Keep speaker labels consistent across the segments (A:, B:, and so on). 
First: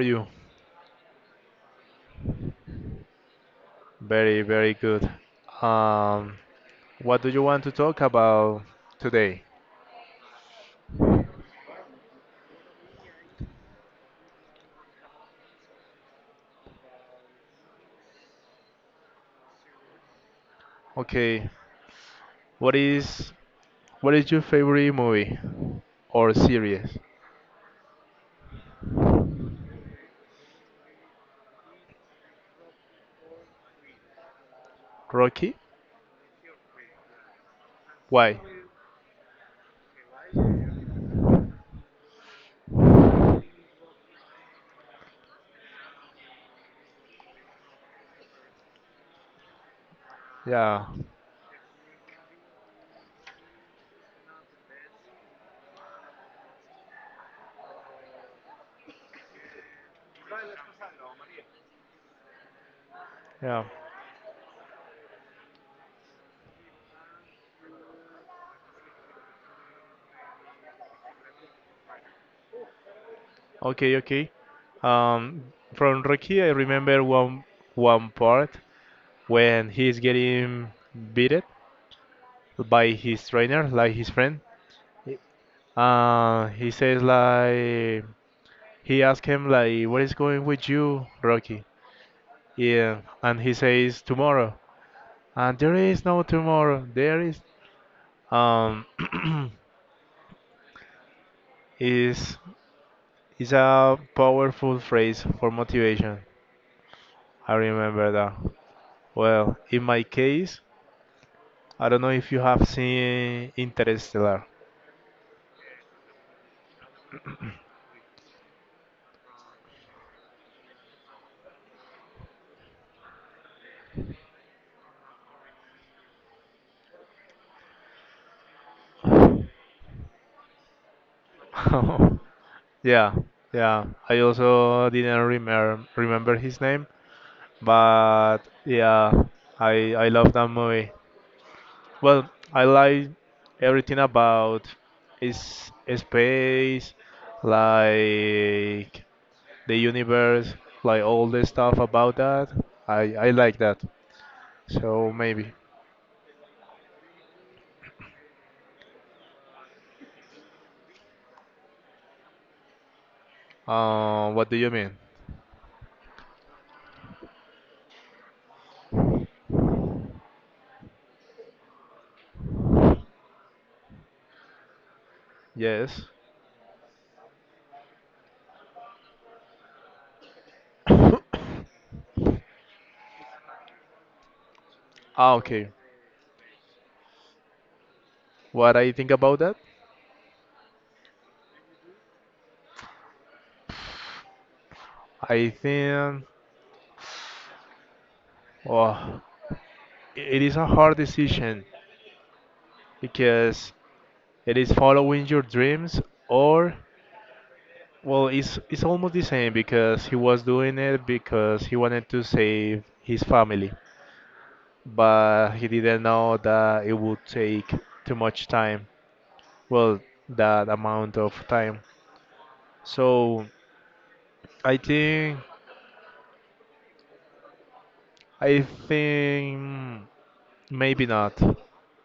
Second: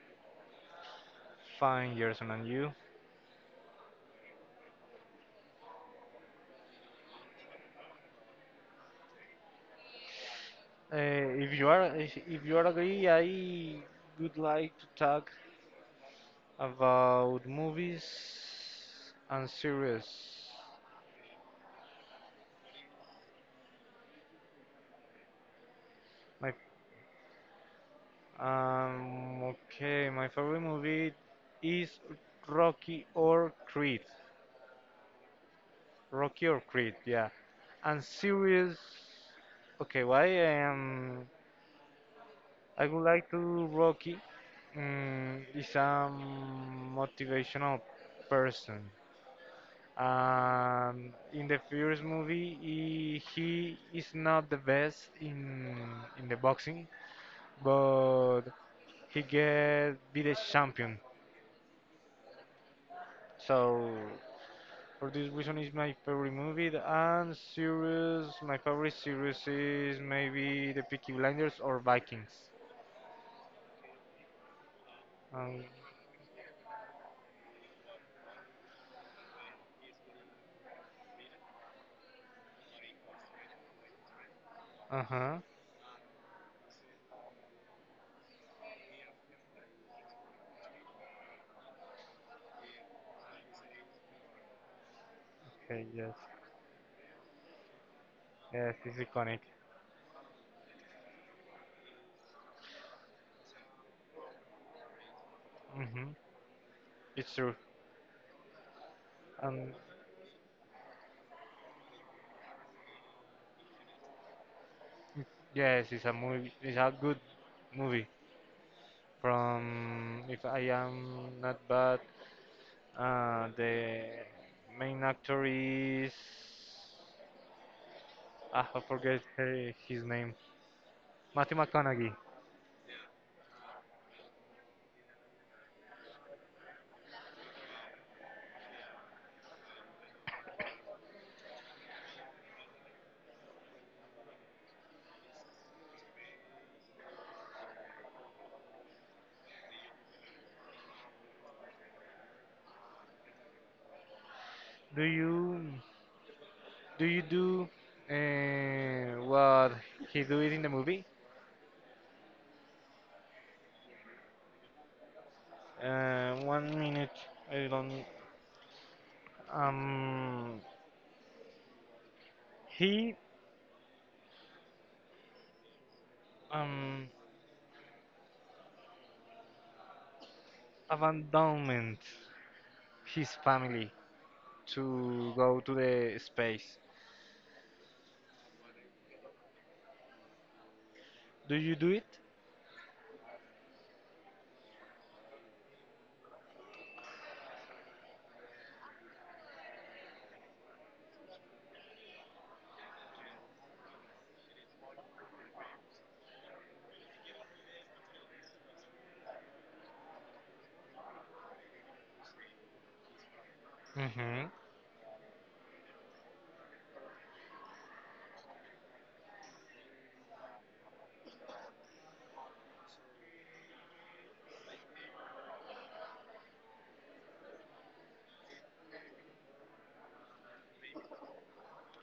A: you?
B: Fine, Gerson, and you?
A: Very, very good. Um, what do you want to talk about today?
B: If you are if you are agree, I would like to talk about movies and series.
A: Okay. What is what is your favorite movie or
B: My
A: series?
B: okay, my favorite movie is Rocky or Creed.
A: Rocky?
B: Rocky or Creed, yeah. And
A: Why?
B: series, okay, why um I would like to Rocky. Is a motivational person.
A: Yeah,
B: In the first movie, he is not the best in the boxing, but he get be the champion.
A: yeah.
B: So for this reason, is my favorite movie The- and series. My favorite series is maybe The Peaky Blinders or Vikings.
A: Okay, okay. Um,
B: Um,
A: from Rocky, I remember one part when he's getting beaten by his trainer, like his friend.
B: uh huh.
A: He says like he asked him like, "What is going with you, Rocky?" Yeah, and he says tomorrow. And there
B: Okay,
A: is
B: yes,
A: no tomorrow. There is
B: yes,
A: um
B: it's iconic.
A: is is a powerful phrase for
B: Mhm,
A: motivation.
B: it's true.
A: I remember that. Well,
B: Um,
A: in my case, I don't know if you have seen Interstellar.
B: yes, it's a movie. It's a good movie. From, if I am not bad, the main actor is. Ah, I forget her, his name. Matthew McConaughey.
A: Yeah, yeah. I also didn't remember his name, but yeah, I love that movie. Well, I like everything about is space, like the universe, like all the stuff about that. I like that.
B: Do
A: So maybe.
B: you do you do What he do it in the movie?
A: What do you mean?
B: One minute. I don't. Um, he
A: Yes.
B: um abandoned his family
A: Ah,
B: to go
A: okay.
B: to the space.
A: What I think about that?
B: Do you do it?
A: I think, oh, it is a hard decision because it is following your dreams, or well, it's almost the same because he was doing it because he wanted to save his family,
B: Mm-hmm.
A: but he didn't know that it would take too much time. Well, that amount of time. So I think I think maybe not,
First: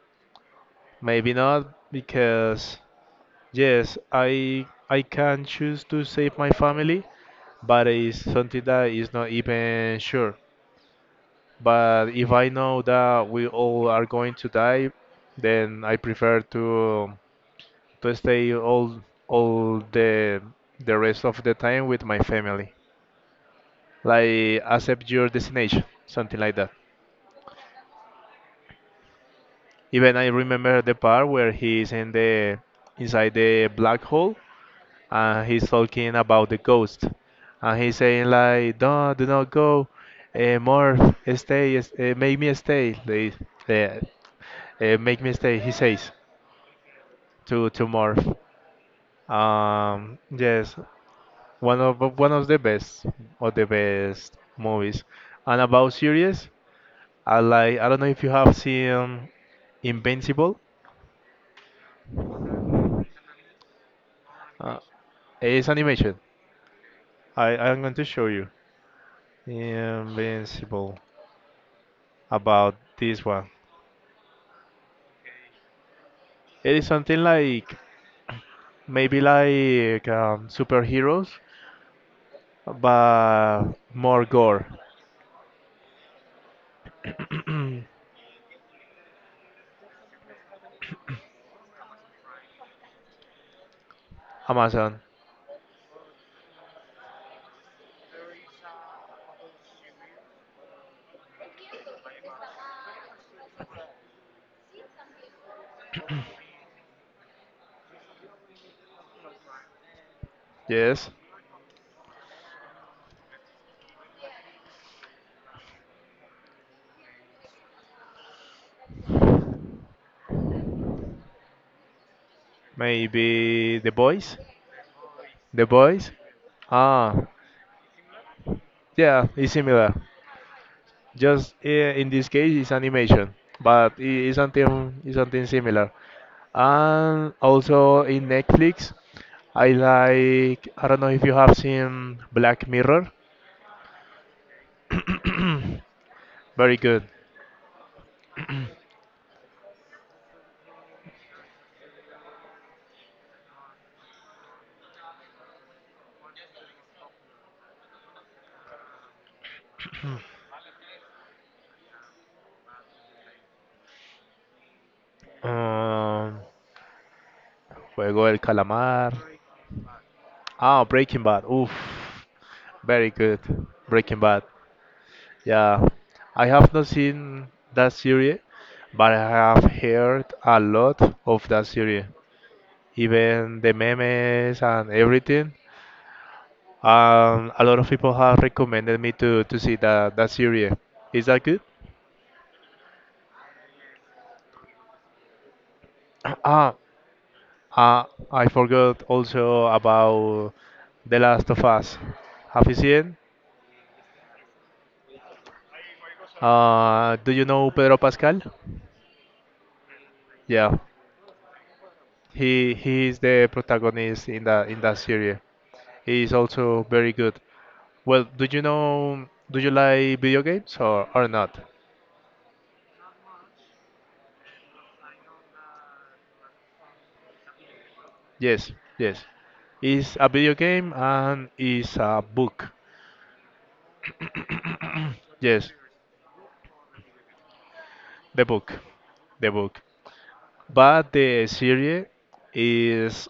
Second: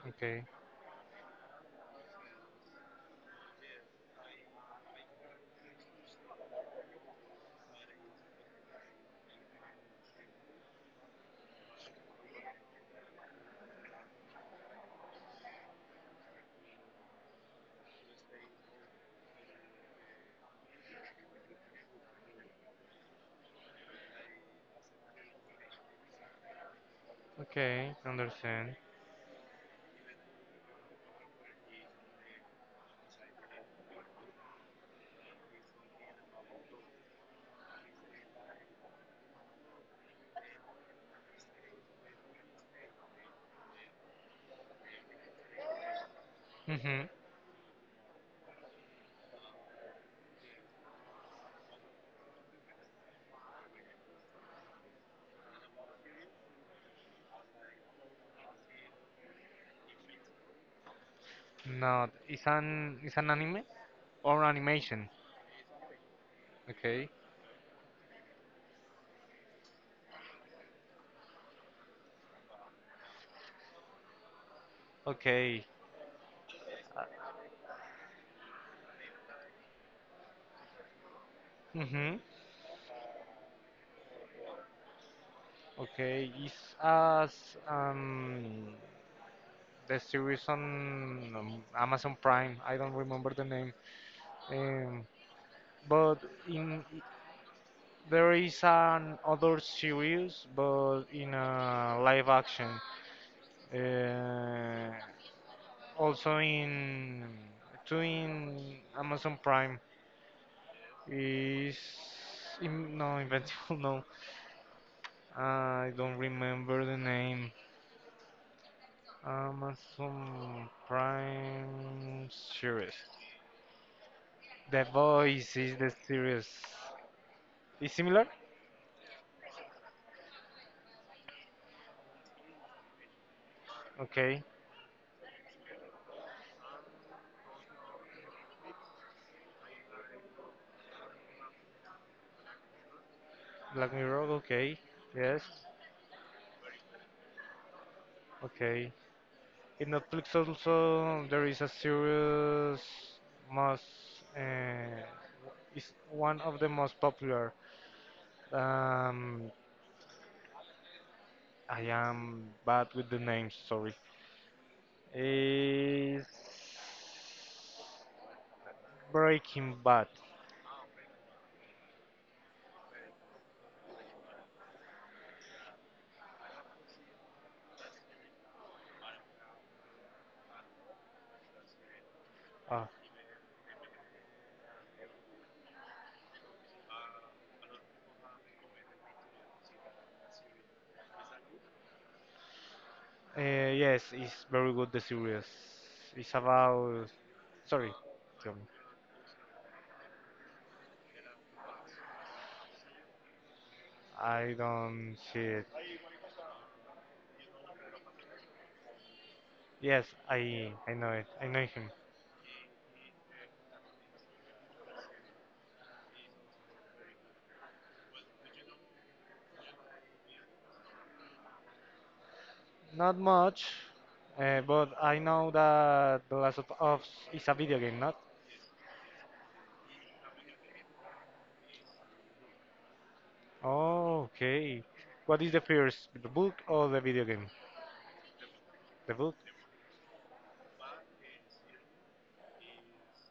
B: Okay.
A: maybe not because yes, I can choose to save my family, but it's something that is not even sure. But if I know that we all are going to die, then I prefer to stay all the rest of the time with my family. Like accept your destination, something like that.
B: Okay, understand.
A: Even I remember the part where he is in the inside the black hole and he's talking about the ghost and he's saying like no do not go more stay make me stay they uh, make me stay he says
B: Mm-hmm.
A: to morph. Yes, one of the best movies. And about series, I like. I don't know if you have seen Invincible.
B: Not. It's an anime or
A: Uh,
B: animation.
A: it's animation.
B: Okay.
A: I'm going to show you Invincible about this one.
B: Okay.
A: It is something like maybe like superheroes,
B: Mm-hmm.
A: but more gore.
B: Okay. It's as um the series on Amazon Prime. I don't remember the name.
A: Amazon.
B: Um, but in there is an other series, but in a live action. Uh, Also in two in Amazon Prime.
A: Yes,
B: Is im- no Invincible? No, I don't remember the name. Amazon Prime series.
A: maybe The Boys.
B: The Voice
A: The
B: is the
A: voice?
B: series.
A: Ah,
B: Is similar?
A: yeah, it's similar. Just in this case, it's animation, but it is
B: Okay.
A: something, it's something similar. And also in Netflix, I don't know if you have seen Black Mirror.
B: Black Mirror. Okay. Yes.
A: Very good.
B: Okay. In Netflix also there is a series most. Uh, is one of the most popular. Um, I am bad with the names. Sorry. Is
A: Um, Juego del Calamar.
B: Breaking Bad.
A: Ah, Breaking Bad. Oof, very good. Breaking Bad. Yeah, I have not seen that series, but I have heard a lot of that series,
B: Ah,
A: even the memes and everything. A lot of people have recommended me to see that series. Is that good?
B: yes, it's very good. The series. It's about. Sorry,
A: Ah, uh, I
B: tell me.
A: forgot also about The Last of Us. Have you seen?
B: I don't see it.
A: Do you know Pedro Pascal?
B: Yes, I
A: Yeah,
B: I know it. I know him.
A: he is the protagonist in the in that series. He is also very good. Well, do you like video games or not?
B: Not much, but I know that The Last of Us is a video game, not?
A: Yes, yes. It's a video game and it's a book.
B: Oh, okay. What is the
A: Yes,
B: first, the book or the video game?
A: the book,
B: The book.
A: the book. But the series is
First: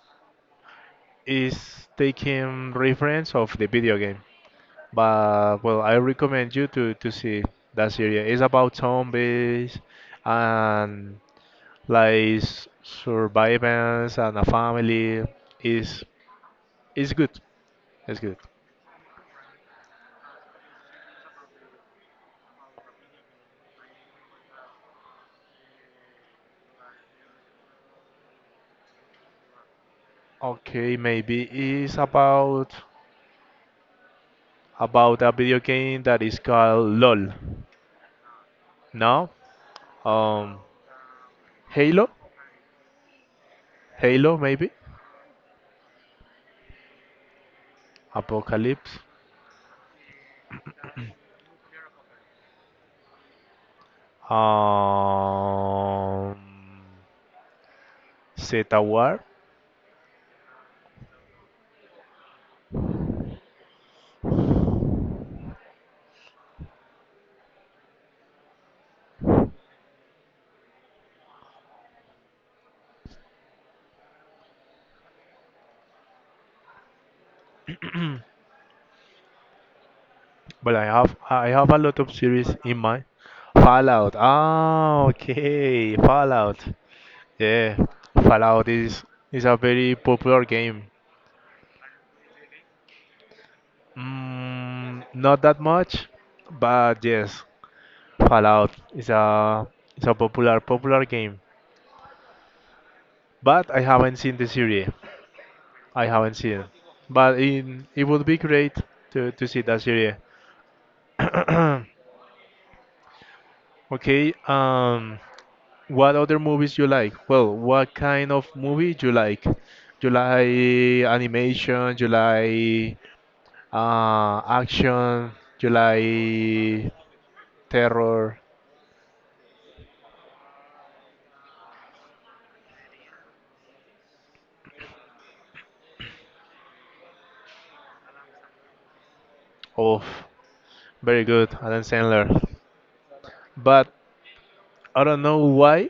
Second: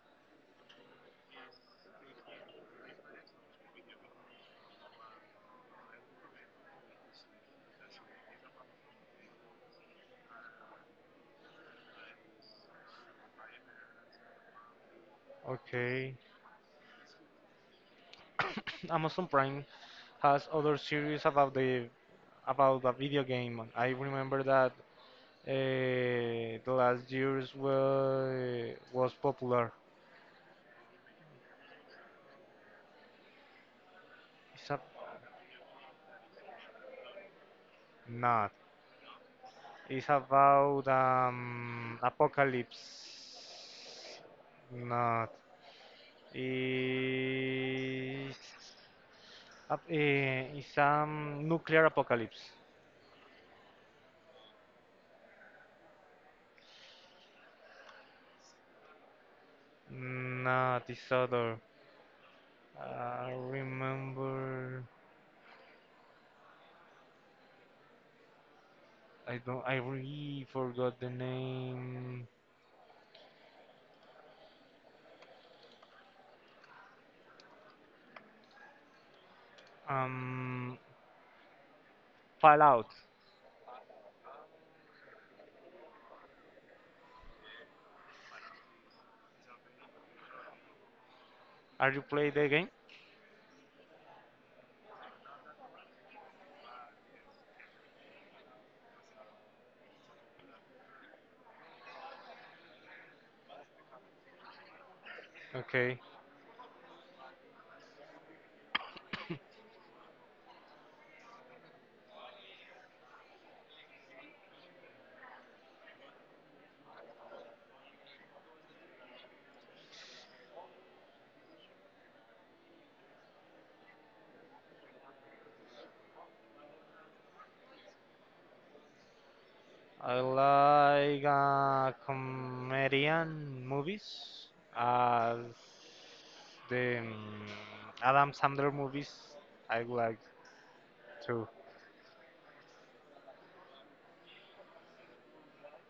A: is taking reference of the video game. But well, I recommend you to see that series. It's about zombies and like survivance and a family. is
B: Okay.
A: is good. That's good.
B: Amazon Prime has other series about the about a video game. I remember that the last years were, was popular.
A: Okay, maybe it's about
B: It's a,
A: a video game that is called LOL.
B: not.
A: No?
B: It's
A: Um
B: about
A: Halo?
B: apocalypse.
A: Halo maybe?
B: Not. It's,
A: Apocalypse.
B: a, it's nuclear apocalypse.
A: Um Zeta War.
B: Not this other. I remember. I don't. I really forgot the name.
A: But
B: Um,
A: I have a lot of series in
B: Fallout.
A: mind. Fallout. Ah, okay. Fallout. Yeah. Fallout is a very popular game.
B: Are you play the game?
A: Mm, not that much, but yes, Fallout is a popular game, but I haven't seen the series.
B: Okay.
A: I haven't seen, but it would be great to see that series. Okay. What other movies you like? Well, what kind of movie you like? You like animation? You like action? You like terror?
B: I like comedian movies as the Adam Sandler movies. I
A: Of
B: like
A: very
B: too.
A: good, Adam Sandler. But I don't know why,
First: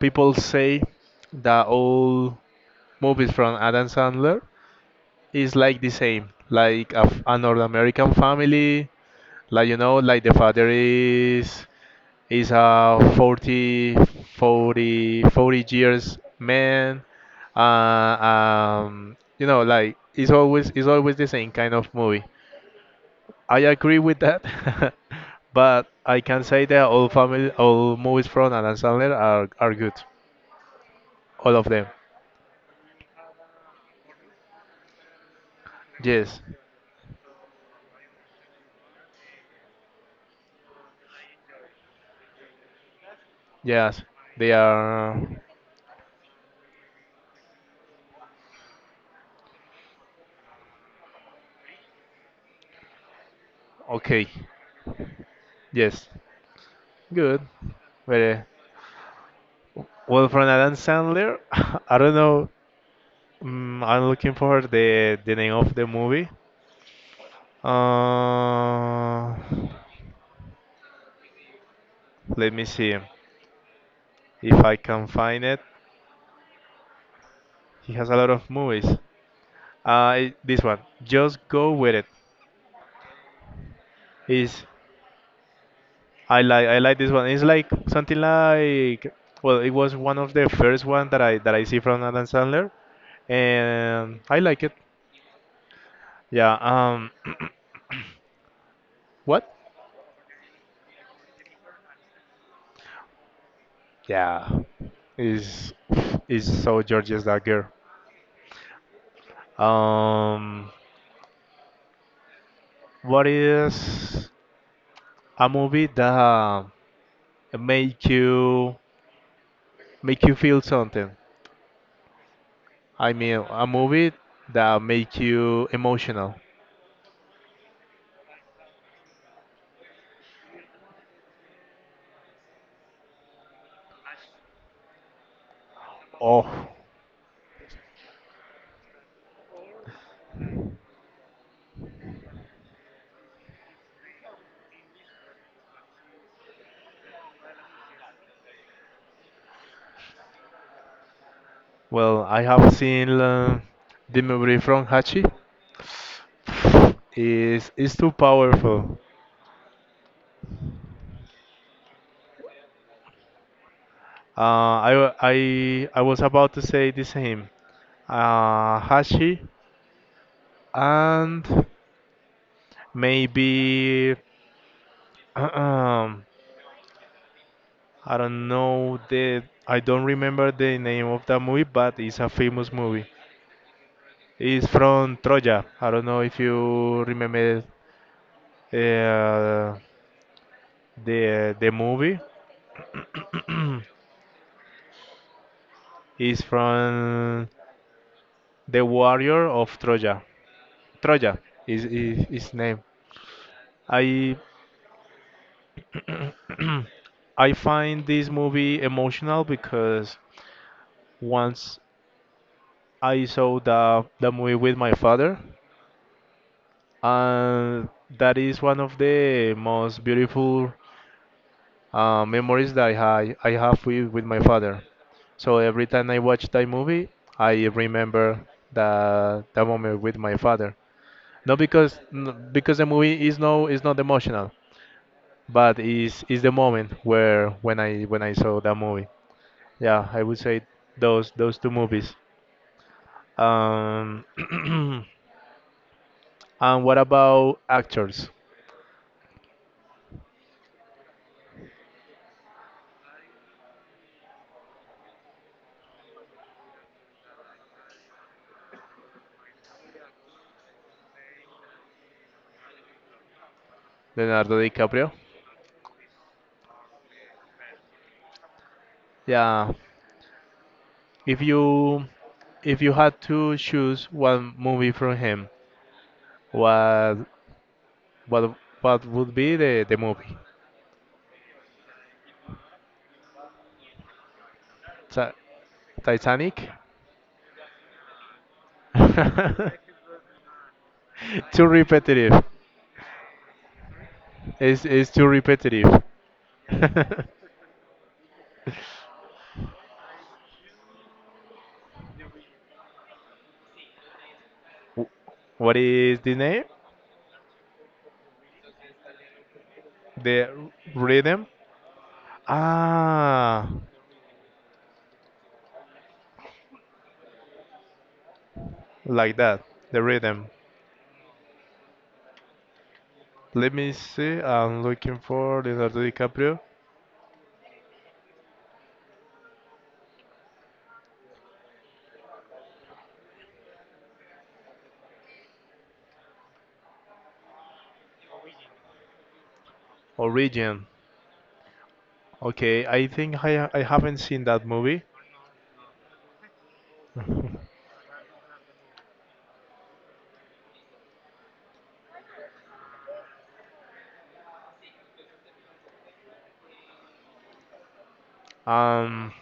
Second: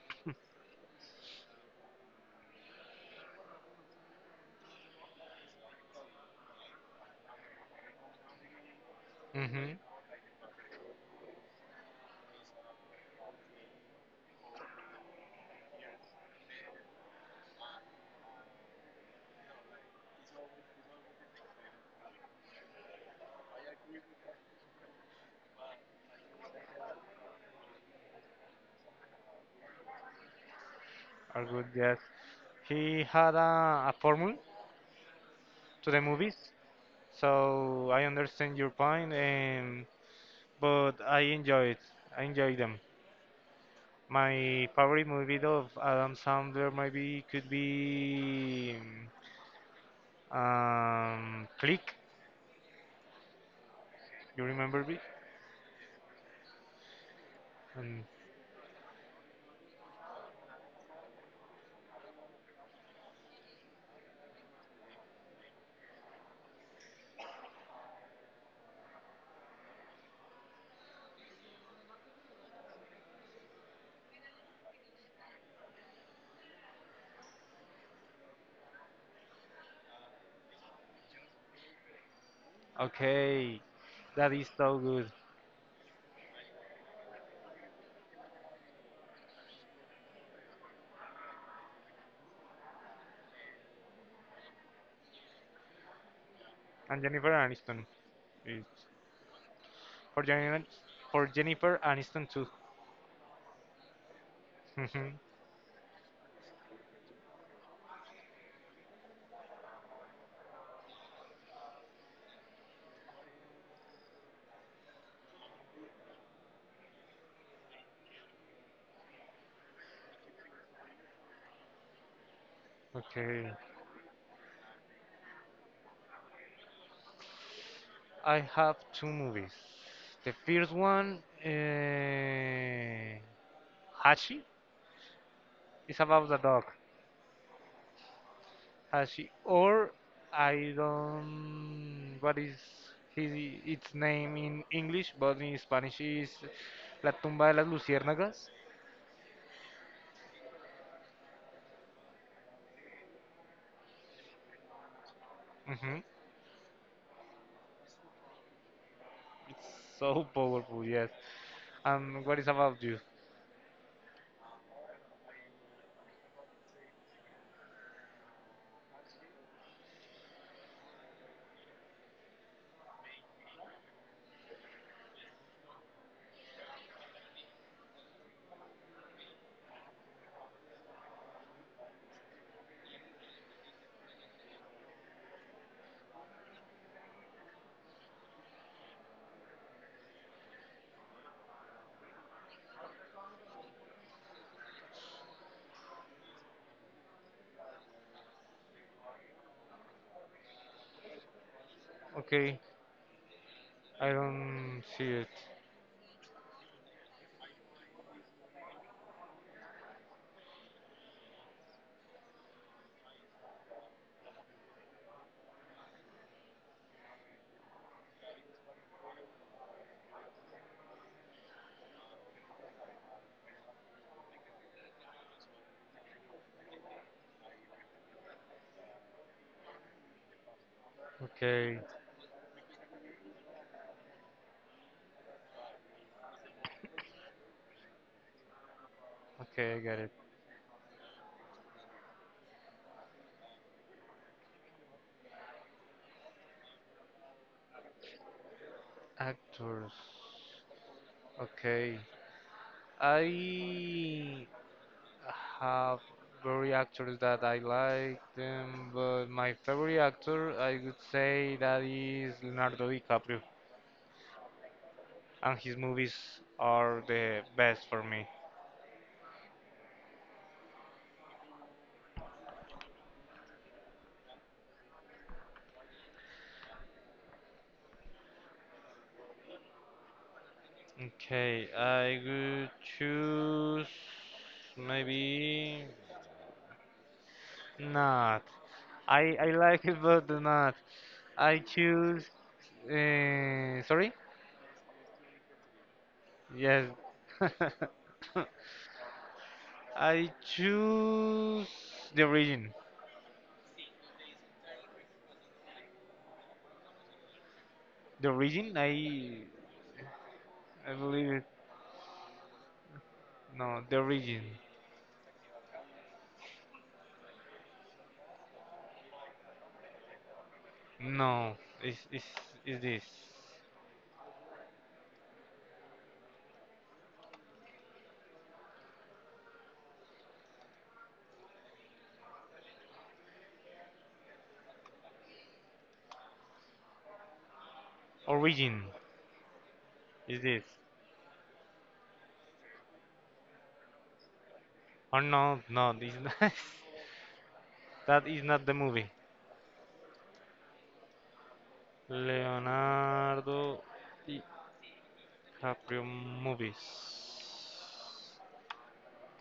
A: people say that all movies from Adam Sandler is like the same, like a North American family, like
B: Mm-hmm.
A: you know, like the father is a 40 years man, like it's always the same kind of movie. I agree with that, but I can say that all family, all movies from Adam Sandler are good,
B: Are
A: all
B: good.
A: of them.
B: Yes. He had a formula to the movies,
A: Yes.
B: so I understand your point. But I enjoy it. I enjoy them.
A: Yes, they
B: My favorite
A: are
B: movie of Adam Sandler maybe could be. Click,
A: okay.
B: you remember me?
A: Yes, good.
B: And
A: Very well from Adam Sandler. I don't know. Mm, I'm looking for the name of the movie. Uh, let me see if I can find it. He has a lot of movies. This one, just go with it.
B: okay, that is
A: Is
B: so good.
A: I like this one. It's like something like well, it was one of the first one that I see from Adam Sandler and I like it. Yeah.
B: And Jennifer Aniston. It's
A: What?
B: for Jennifer, for Jennifer Aniston too.
A: Yeah. Is is so gorgeous that girl. Um. What is a movie that make you make you feel something? I mean,
B: Okay.
A: a movie that make you emotional.
B: I have two movies. The first one, uh, Hashi, is about the
A: Oh.
B: dog. Hashi, or I don't. What is his its name in English? But in Spanish is La tumba de las luciérnagas.
A: Well, I have seen the movie from Hachi.
B: Mhm.
A: Is too powerful.
B: It's so powerful, yes. And what is about you?
A: I was about to say the same. Hashi and maybe um, I don't know the I don't remember the name of that movie, but it's a famous movie. It's from Troya. I don't know if you remember uh, the movie. It's from the warrior of Troya. Troya is his
B: Okay,
A: name.
B: I
A: I
B: don't see it.
A: I find this movie emotional because once I saw the movie with my father, and that is one of the most beautiful memories that I have with my father. So every time I watch that movie, I remember the moment with my father. Not
B: Okay,
A: because the movie is no is not emotional, but is the moment where when I saw that movie.
B: okay, I get
A: Yeah,
B: it.
A: I would say those two movies. Um, and what about actors?
B: Actors. Okay, I have very actors that I like them, but my favorite actor, I would say that is Leonardo DiCaprio,
A: Leonardo DiCaprio?
B: and his movies are the best for me.
A: Yeah, if you if you had to choose one movie from him, what what what would be the movie?
B: Okay, I would choose
A: Ti-
B: maybe.
A: Titanic?
B: Not. I like it, but not. I
A: Too
B: choose.
A: repetitive.
B: Sorry.
A: It's too repetitive.
B: Yes. I choose the origin.
A: Wh- What is the name?
B: The origin.
A: The
B: I believe it.
A: rhythm? Ah,
B: No, the origin.
A: like that, the rhythm.
B: No, is is is this
A: Let me see. I'm looking for Leonardo DiCaprio.
B: origin? Is this?
A: Origin. Okay, I think I haven't seen that movie.
B: Or no, no, this that is not the movie. Leonardo DiCaprio movies.
A: Um,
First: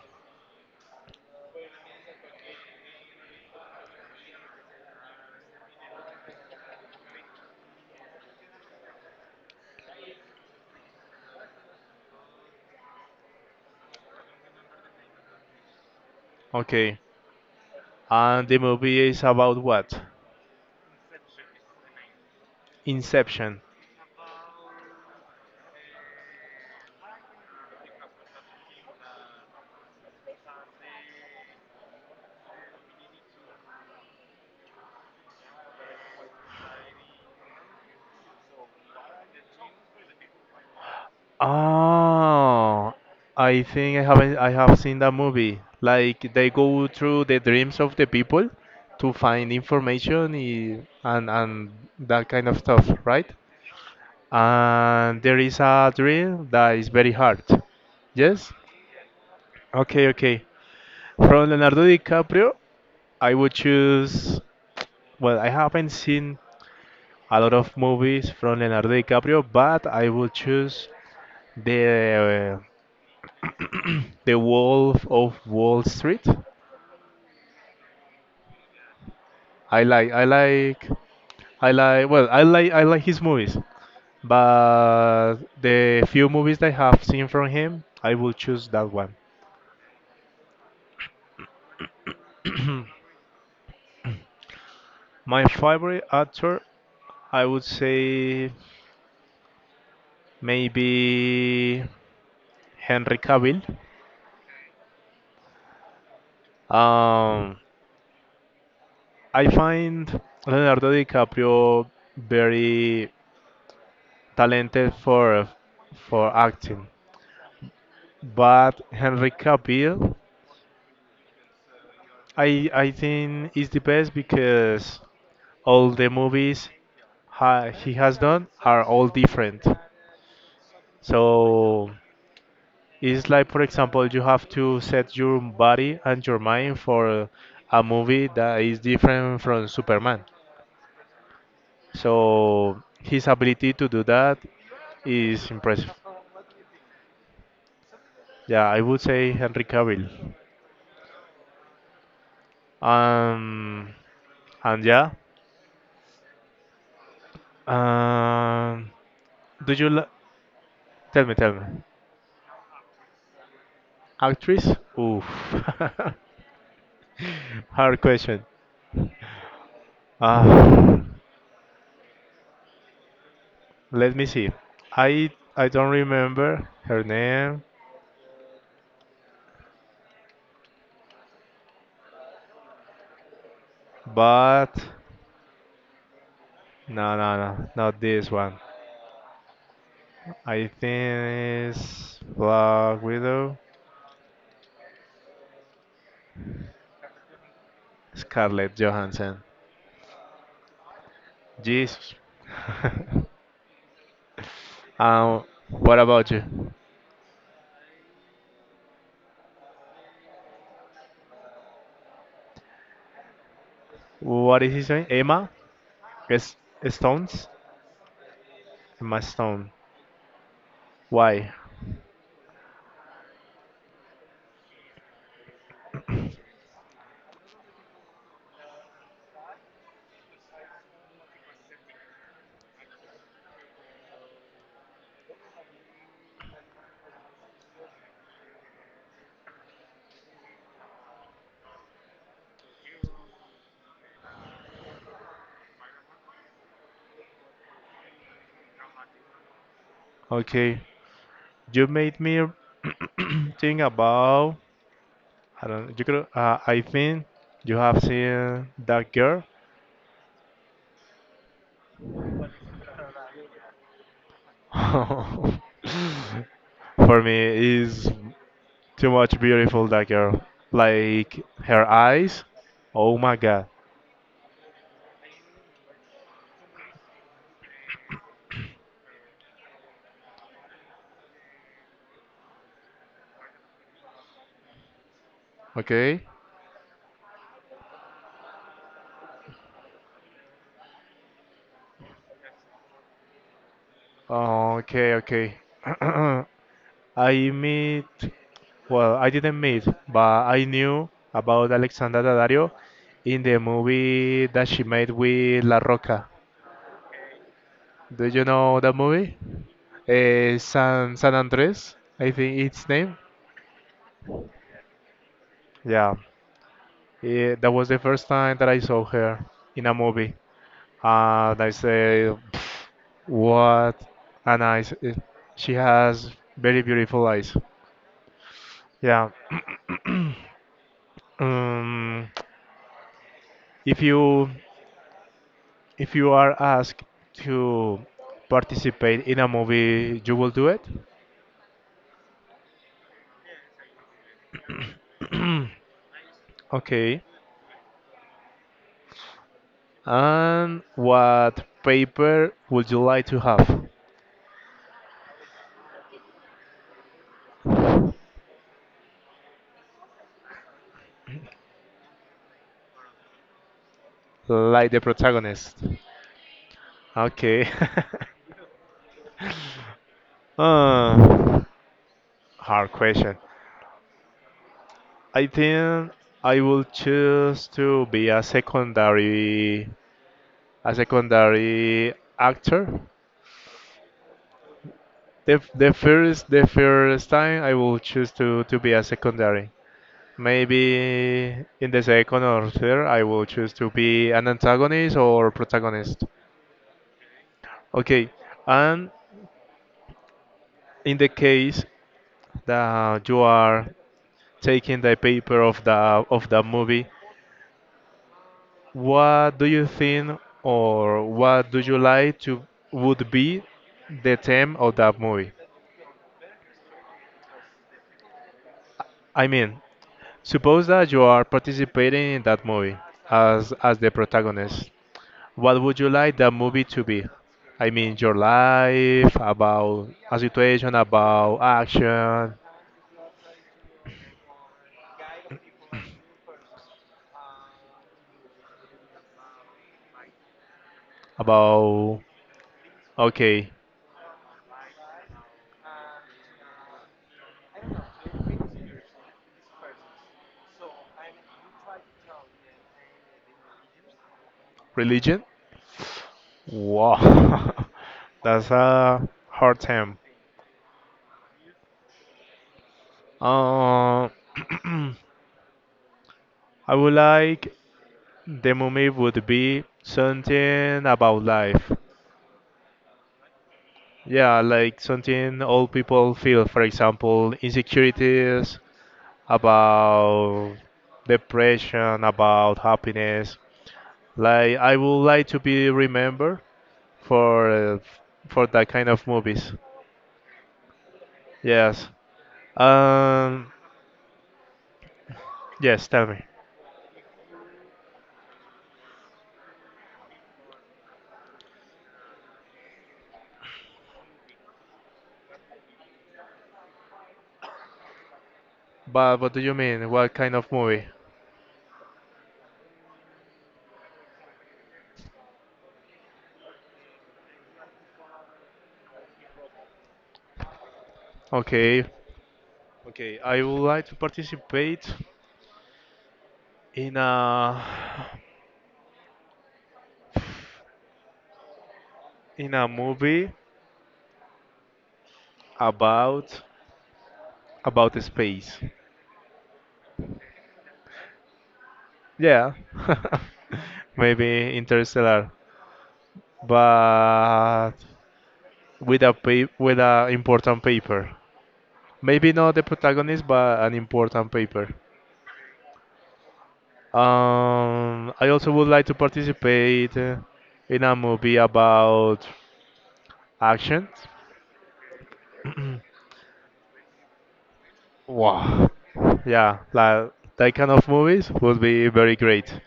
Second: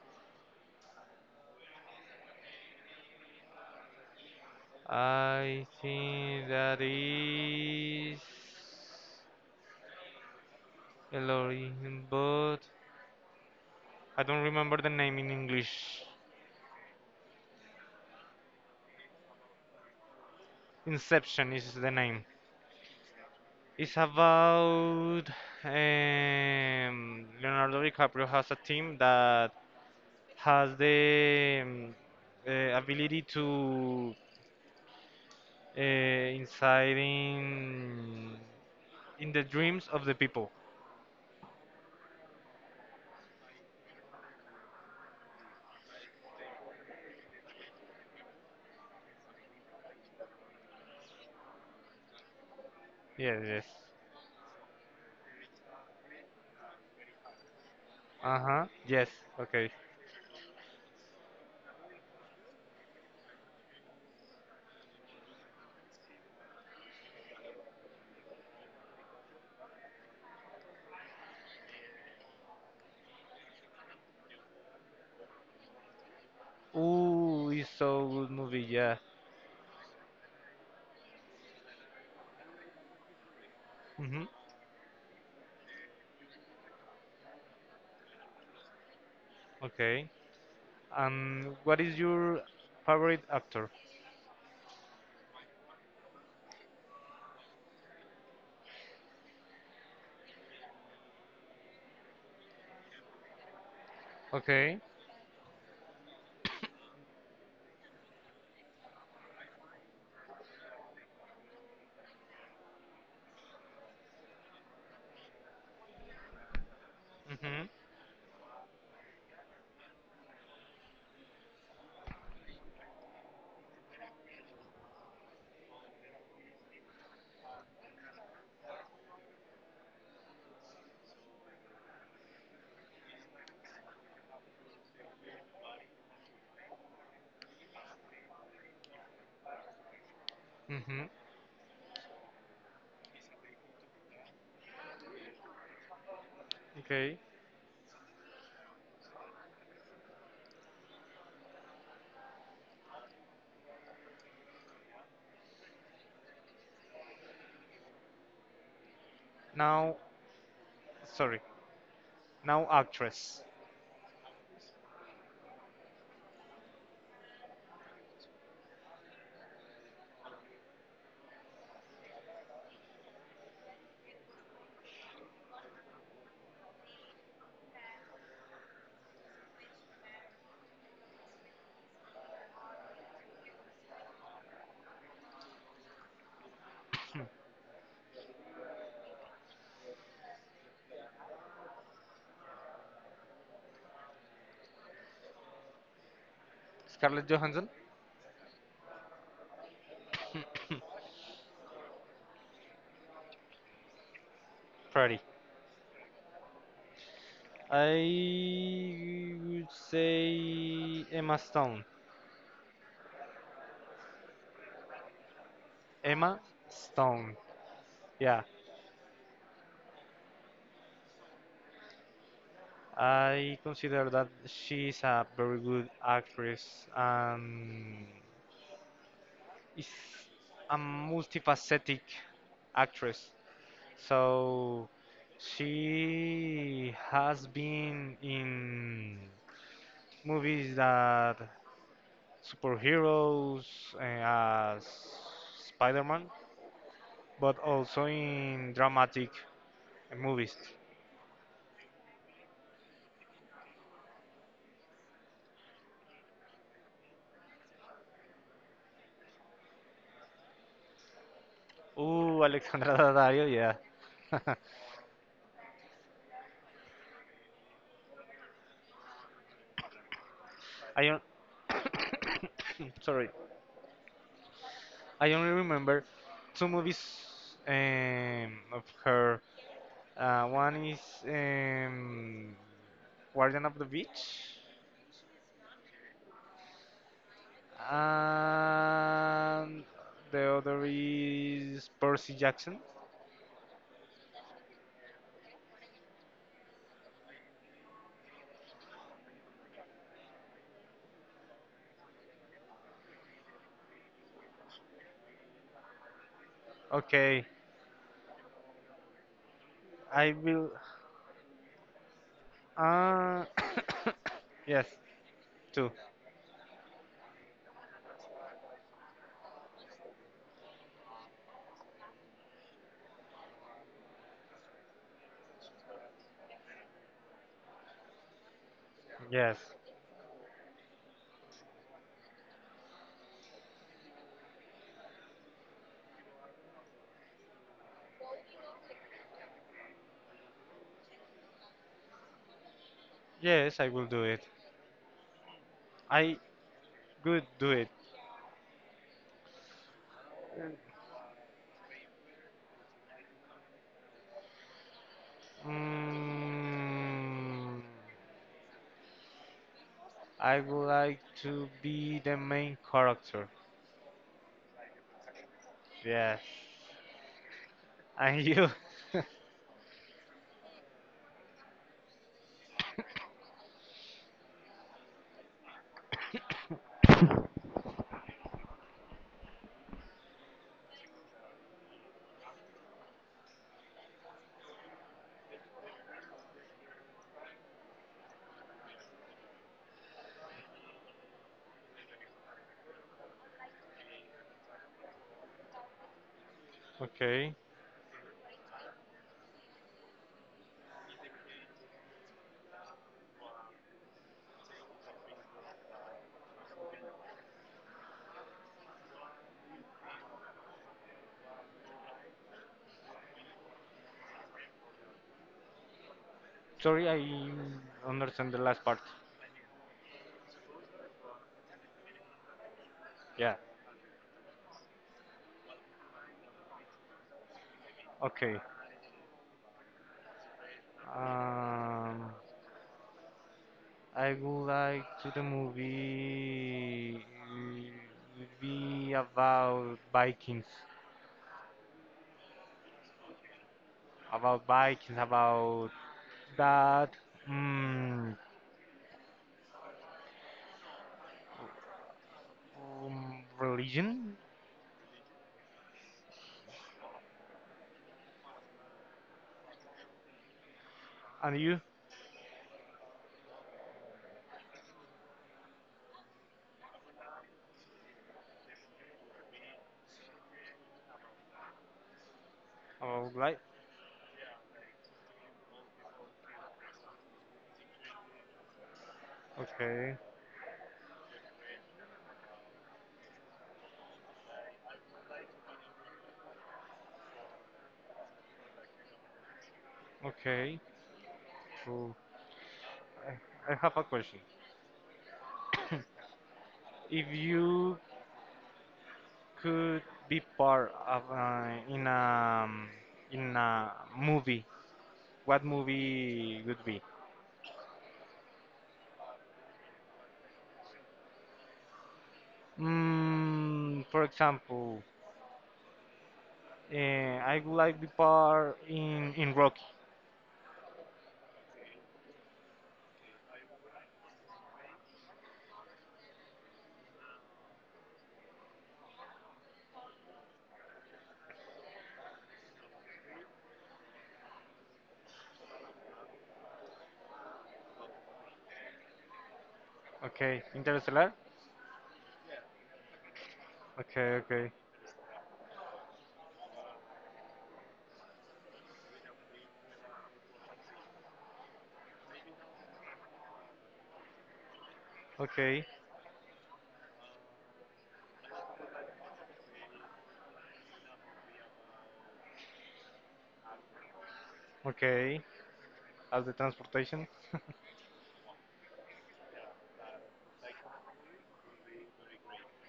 B: I think that is Elohim, but I don't remember the name in English.
A: okay. And the movie is about what?
B: Inception is the name.
A: Inception.
B: It's about Leonardo DiCaprio has a team that has the ability to inside in the dreams of the people.
A: Oh, I think I haven't I have seen that movie. Like they go through the dreams of the people to find information and that kind of stuff, right?
B: Yes, yes.
A: And there is a drill that is very hard. Yes?
B: Uh-huh. Yes. Okay.
A: Okay, okay. From Leonardo DiCaprio, I would choose. Well, I haven't seen a lot of movies from Leonardo DiCaprio, but I would choose the uh, the Wolf of Wall Street.
B: Ooh, it's so good movie, yeah.
A: I like, I like, I like. Well, I like his movies,
B: Hmm.
A: but the few movies that I have seen from him, I will choose that one.
B: Okay. And what is your favorite actor?
A: My favorite actor I would say maybe Henry Cavill.
B: Okay.
A: Um, I find Leonardo DiCaprio very talented for acting,
B: Hmm.
A: but Henry Cavill, I think is the best because all the movies ha he has done are all different. So it's like, for example, you have to set your body and your mind for a movie that is different from Superman.
B: Hmm.
A: So his ability to do that is impressive.
B: Okay.
A: Yeah, I would say Henry Cavill. Um, and yeah, um, do you
B: Now,
A: li-
B: sorry.
A: tell me,
B: Now actress.
A: actress? Oof, hard question. Uh, let me see. I I don't remember her name, but no, no, no, not this one. I think it's Black Widow,
B: Scarlett Johansson?
A: Scarlett Johansson. Jesus.
B: Pretty.
A: What about you?
B: I would say Emma Stone.
A: What is his name? Emma?
B: Emma
A: Yes,
B: Stone.
A: Stones?
B: Yeah.
A: Emma Stone. Why?
B: I consider that she's a very good actress and is a multifaceted actress. So she has been in movies that superheroes as Spider-Man, but also in dramatic movies.
A: Okay, you made me think about. I don't. You could. I think you have seen that girl.
B: Ooh, Alexandra Daddario, yeah.
A: For me, is too much beautiful that girl.
B: I don't
A: Like her eyes. Oh
B: sorry.
A: my god.
B: I only remember two movies of her. One is um, Guardian of the Beach,
A: Okay.
B: and the other is Percy Jackson.
A: Okay, okay. I meet well, I didn't meet, but I knew about Alexandra Daddario in the movie that she made with La Roca.
B: Okay,
A: Do you know that movie?
B: I will.
A: San Andres, I think it's name.
B: Uh, yes, two.
A: Yeah. That was the first time that I saw her in a movie. And I say, what? And she has very beautiful eyes. Yeah.
B: Yes,
A: Um, if you if you are asked to participate in a movie, you will do it.
B: yes, I will do it. I
A: Okay.
B: could do it.
A: And what paper would you like to have?
B: Mm, I would like to be the main character.
A: Like the protagonist.
B: Yes,
A: Okay.
B: and you.
A: uh, hard question. I think I will choose to be a secondary actor. The first time I will choose to be a secondary. Maybe in the second or third I will choose to be an antagonist or protagonist.
B: Okay.
A: Okay, and in the case that you are taking the paper of the movie, what do you think, or what do you like to would be the theme of that movie?
B: Sorry, I understand the last part.
A: I mean, suppose that you are participating in that movie
B: Yeah.
A: as the protagonist. What would you like that movie to be? I mean, your
B: Okay.
A: life, about a situation, about
B: Um,
A: action,
B: I would like to the movie be about Vikings,
A: about okay,
B: about Vikings, about that mm, religion
A: religion. Wow, that's a hard term.
B: and you
A: Uh, I would like the movie would be something about life.
B: about life.
A: Yeah, like something all people feel. For example, insecurities
B: Okay.
A: about depression, about happiness. Like I would like to be remembered for uh, for that kind of movies.
B: Okay.
A: Yes.
B: So
A: Um.
B: I have a question.
A: Yes. Tell me.
B: If you could be part of in a in a movie? What movie would be?
A: But what do you mean? What kind of movie?
B: Mm, for example, I would like to be part in Rocky.
A: Okay. Okay. I would like to participate in a in a movie about space.
B: Okay, Interstellar.
A: Yeah,
B: Okay, okay,
A: maybe Interstellar, but with a important paper. Maybe not the protagonist, but an important paper.
B: okay,
A: I also would like to participate in a movie about action.
B: okay. As the transportation.
A: Wow. Yeah, like that kind of movies would be very great.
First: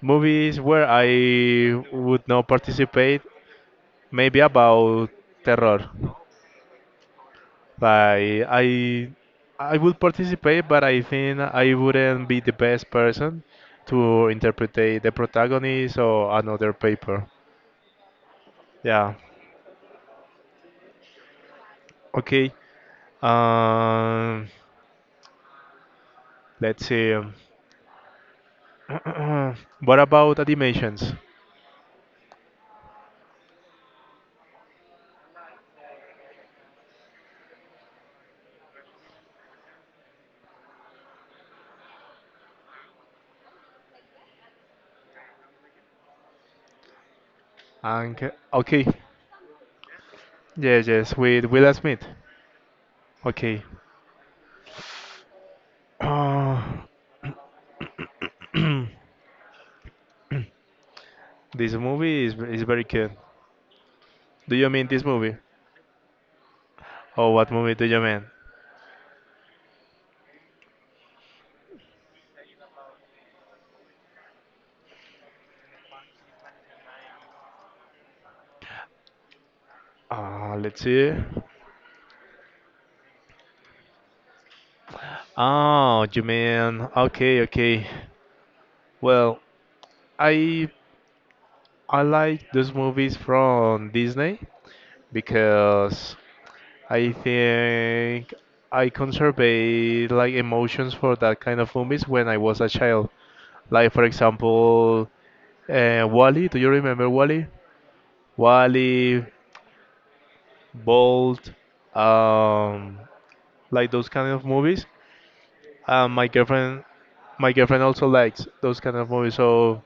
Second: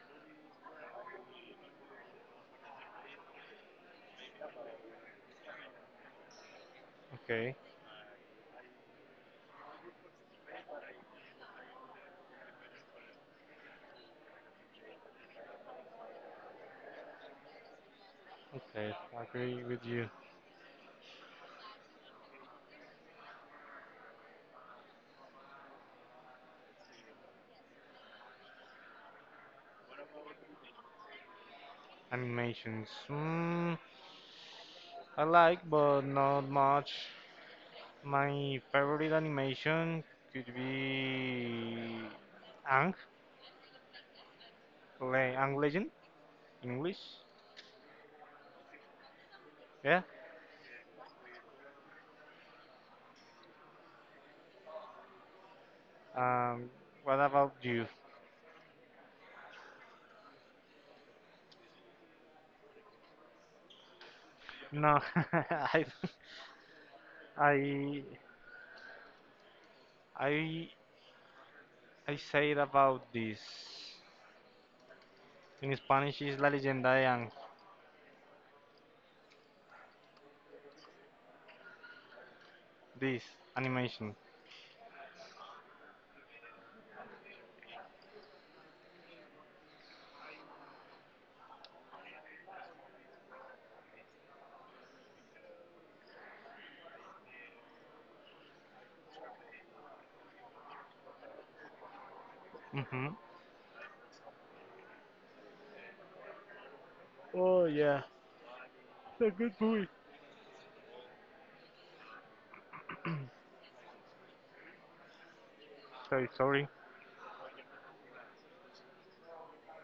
A: Movies where I would not participate maybe about terror.
B: Okay,
A: Like I would participate, but I think I wouldn't be the best person to interpret the protagonist or another paper.
B: okay.
A: Yeah.
B: I agree with you.
A: Okay. Um, let's see. What about animations?
B: Animations. Mm, I like, but not much. My favorite animation could be Ang, Le Ang Legend, English.
A: And okay.
B: Yeah.
A: Yes, yes, with Will Smith. Okay. Uh,
B: Um, what about you?
A: this movie is very good. Do you mean
B: No,
A: this movie? Oh, what movie do you
B: I,
A: mean?
B: I, I said about this. In Spanish is La Leyenda de Ang.
A: Let's see.
B: This animation.
A: Oh, you mean okay, okay. Well, I I like those movies from Disney because I think I conservate like emotions for that kind of movies when I was a child.
B: Mm-hmm.
A: Like for example, Wally. Do you remember Wally?
B: Oh yeah,
A: Wally,
B: it's a good movie.
A: Bolt, um, like those kind of movies. Uh, my
B: Sorry, sorry.
A: girlfriend, my girlfriend also likes those kind of movies. So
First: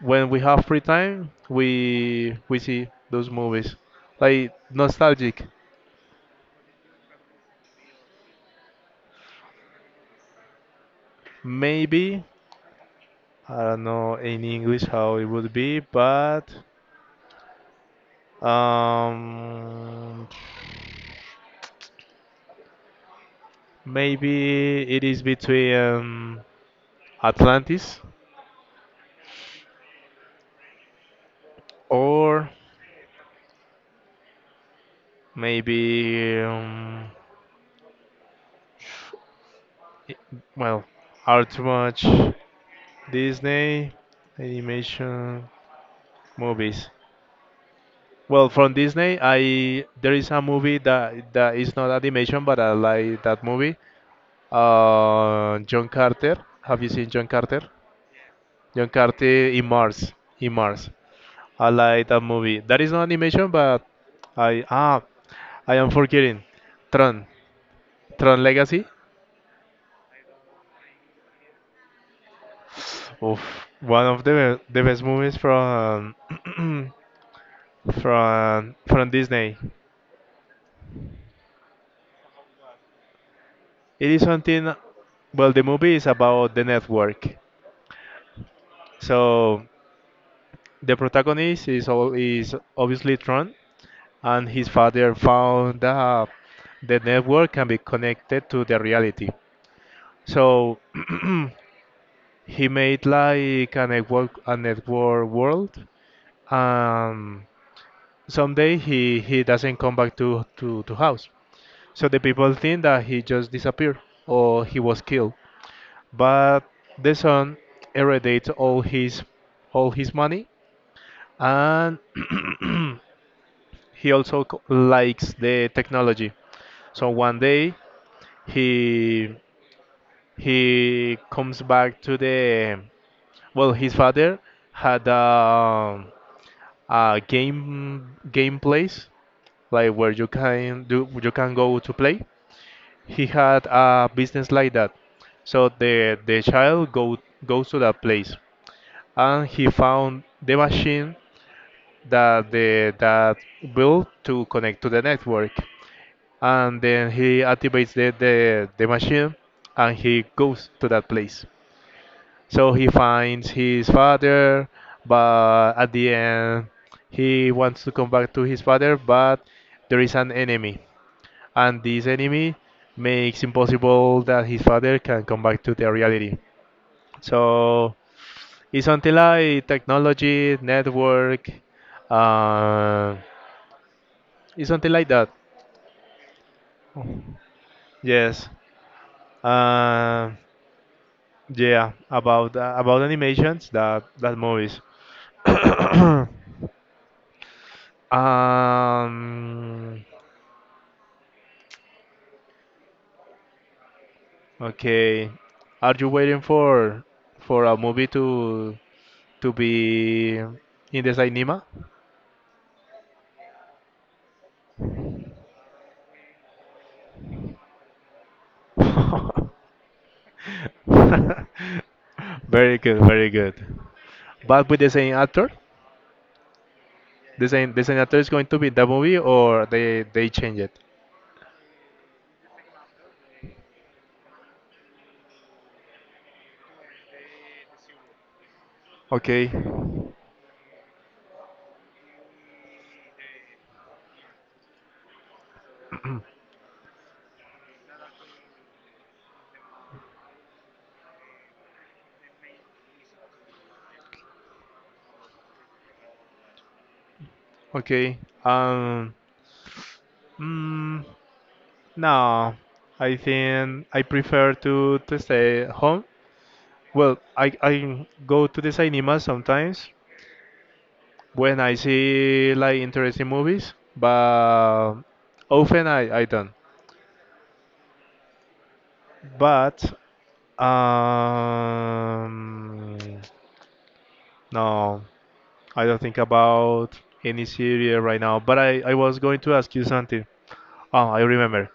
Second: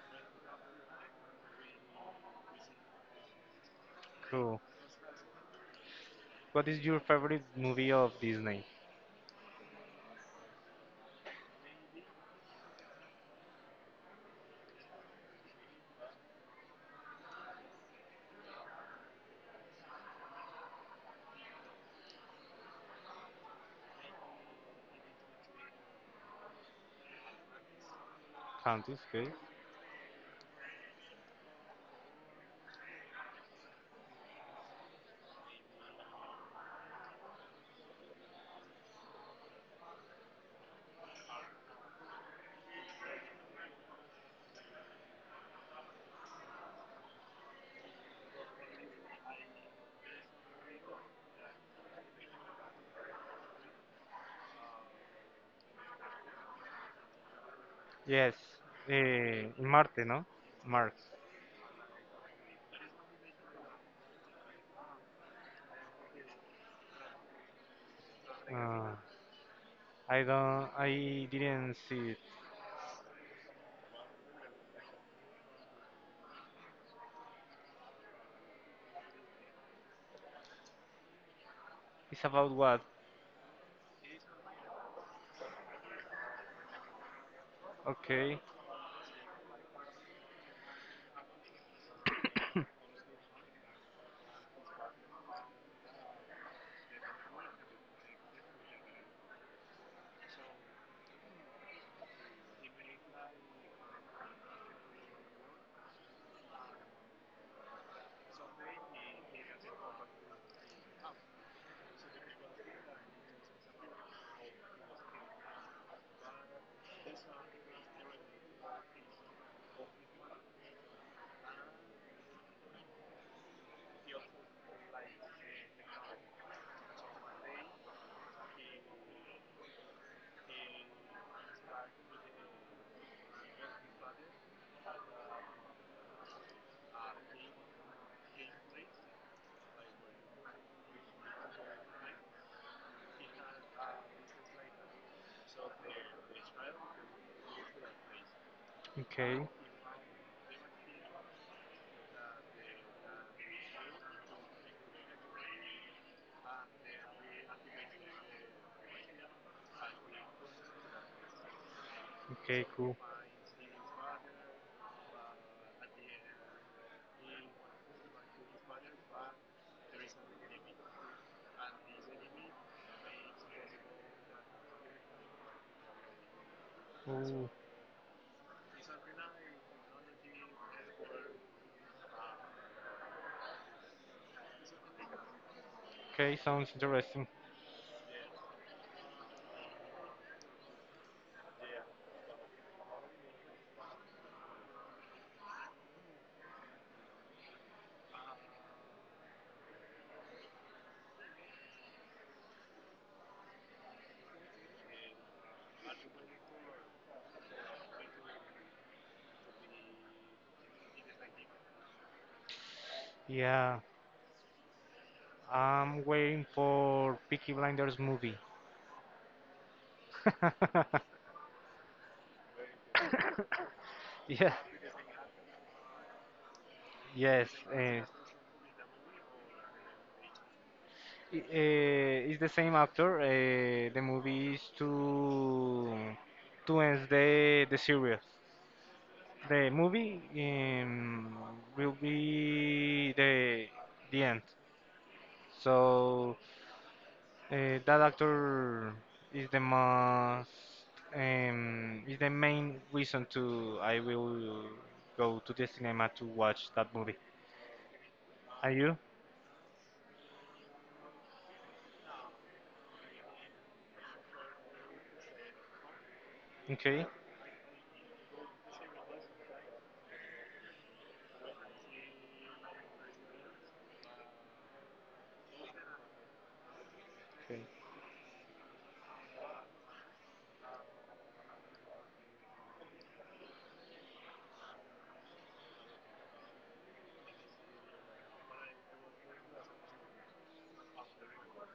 A: when we have free time, we see those movies, like
B: Cool.
A: nostalgic.
B: What is your favorite movie of Disney?
A: Maybe I don't know in English how it would be, but um, maybe it is between Atlantis
B: Countess, okay.
A: or maybe i- well, are too much Disney animation. Movies. Well, from Disney, I there is a movie that is not animation, but I like that movie. John Carter. Have you seen John Carter?
B: Yes,
A: John Carter
B: eh,
A: in
B: Marte,
A: Mars.
B: no?
A: In Mars.
B: Mars.
A: I like that movie. That is not animation, but I I am forgetting. Tron. Tron Legacy.
B: Uh, I don't. I didn't see it.
A: Oof, one of the best movies from from Disney.
B: It's about what?
A: It is something. Well, the movie is about the network.
B: Okay,
A: So the protagonist is all, is obviously Tron, and his father found that the network can be connected to the reality. So he made like a network world. Um, someday he doesn't come back to house. So the people think that he just disappeared or he was killed. But the son heredates all his money and he likes the technology. So one day he he comes back to the well his father had a game game place like where you can do you can go to play. He had a business like that. So the child go goes to that place
B: okay,
A: and he found the machine that the that built to connect to the network. And then he activates the machine and he goes to that place.
B: okay,
A: So he
B: cool.
A: finds his father, but at the end he wants to come back to his father, but there is an enemy, and this enemy makes impossible that his father can come back to the reality.
B: Ooh,
A: So it's something like technology, network, uh, it's something like that.
B: okay, sounds interesting.
A: Yes. Uh, yeah, about animations that that movies. um, okay, are you waiting for a movie to be in the cinema?
B: Yeah, I'm waiting for Peaky Blinders movie.
A: Very good, very good.
B: Yeah,
A: But with the same actor,
B: yes.
A: the same actor is going to be in the movie, or they change it.
B: It's the same actor. The movie is to end the series.
A: Okay,
B: The movie will be the end. So that actor is the most is the main reason to I will go to the cinema to watch that movie.
A: okay.
B: Are you
A: Um. Mm, no, I think I prefer to stay home.
B: okay?
A: Well, I go to the cinema sometimes when I see like interesting movies, but often I don't.
B: Okay.
A: But um no, I don't think about any series right now. But I was going to ask you something. Oh, I remember.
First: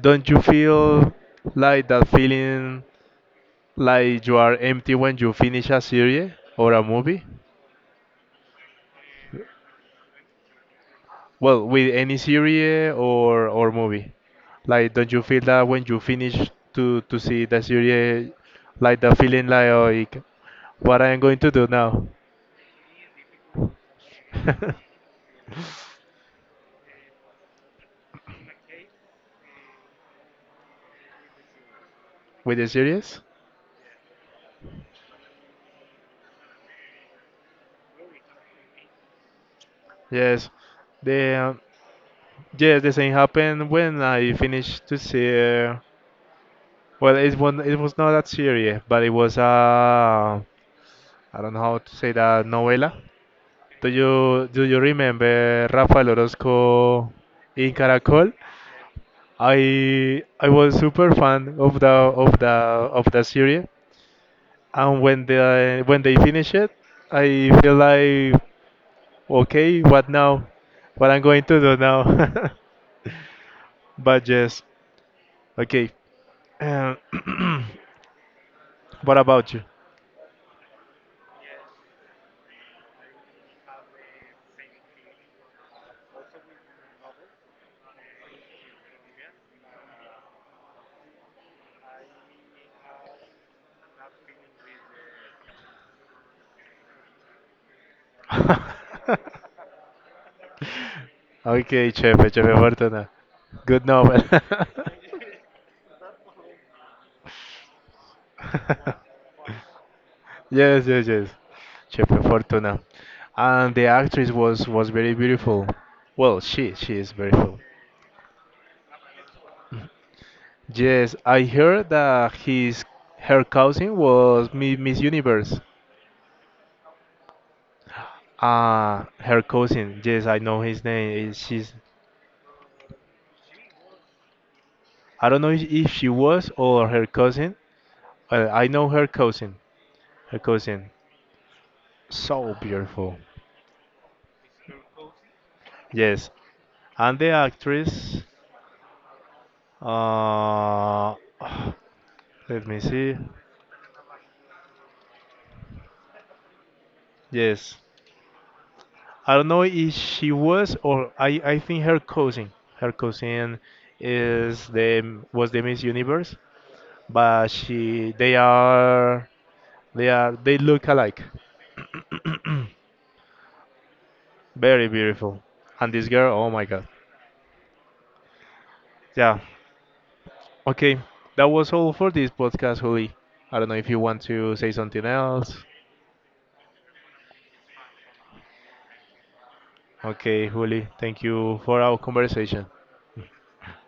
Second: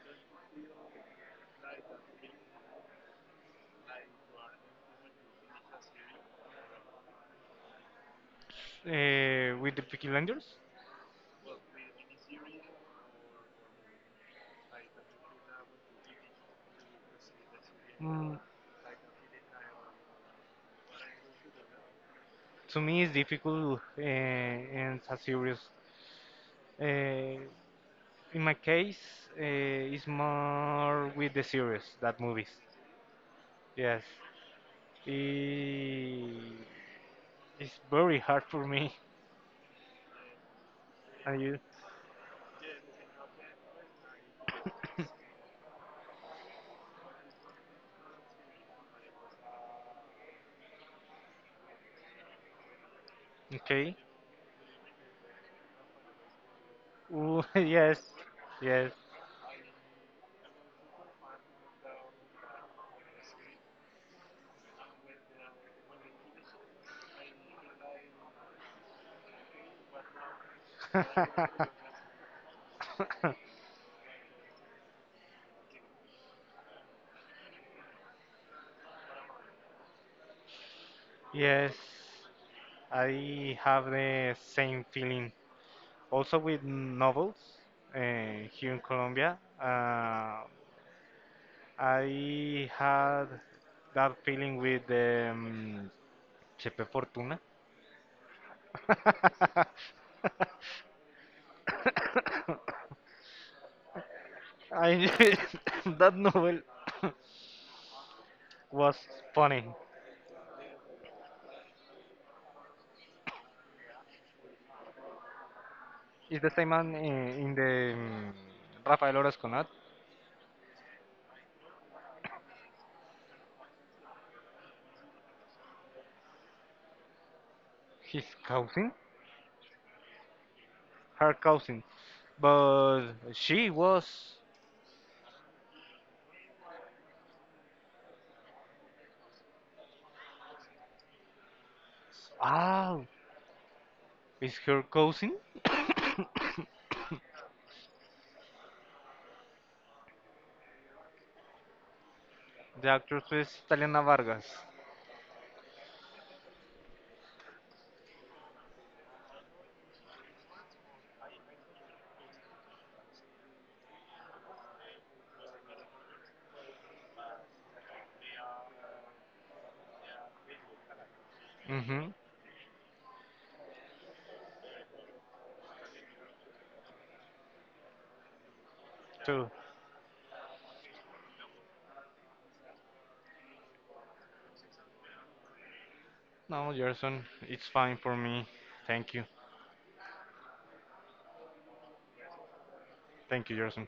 A: Don't you feel like that feeling? Like you are empty when you finish a series or a movie?
B: With the Peaky Blinders?
A: Well, with any series or movie. Like don't you feel that when you finish to see the series
B: Mm,
A: like the feeling like like what I am going to do now?
B: to me, it's difficult and it's a serious. Uh, In my case, it's more with the series than movies.
A: With the series?
B: Yes, I- it's very hard for me.
A: Yes. The
B: Are you
A: yes, the same happened when I finished to see well it was not that series, but it was I don't know how to say that novela.
B: okay?
A: Do you remember Rafael Orozco
B: Ooh,
A: in
B: yes,
A: Caracol?
B: yes,
A: I was super fan of the of the of the series, and when they finish it, I feel like okay, what now? What I'm going to do now? But yes, okay. Um, what about you?
B: yes. I have the same feeling. Also with novels here in Colombia, I had that feeling with Chepe Fortuna.
A: Okay, Chefe Fortuna. Good novel.
B: I knew that novel was funny.
A: Yes, yes, yes. Chepe Fortuna. And the actress was very beautiful. Well,
B: It's the same man
A: she is
B: in
A: beautiful.
B: the Rafael Orozco,
A: Yes, I heard that his her cousin was Miss Universe.
B: his cousin,
A: Ah, her cousin. Yes, I know his name.
B: her
A: She's
B: cousin, but she was
A: I don't know if she was or her cousin. I know her cousin. Her cousin. So
B: oh,
A: beautiful.
B: is her cousin?
A: Yes, and the actress. Uh, let me
B: the
A: see.
B: actress is Taliana Vargas.
A: Yes. I don't know if she was I think her cousin. Her cousin is the was the Miss Universe, but she they are they are they look alike.
B: Mm-hmm.
A: Very beautiful. And this girl, oh my god. Yeah.
B: So
A: Okay. That was all for this podcast, Juli. I don't know if you want to say something else.
B: no, Gerson, it's fine for me. Thank you,
A: Okay, Juli, thank you for our conversation.
B: thank you, Gerson.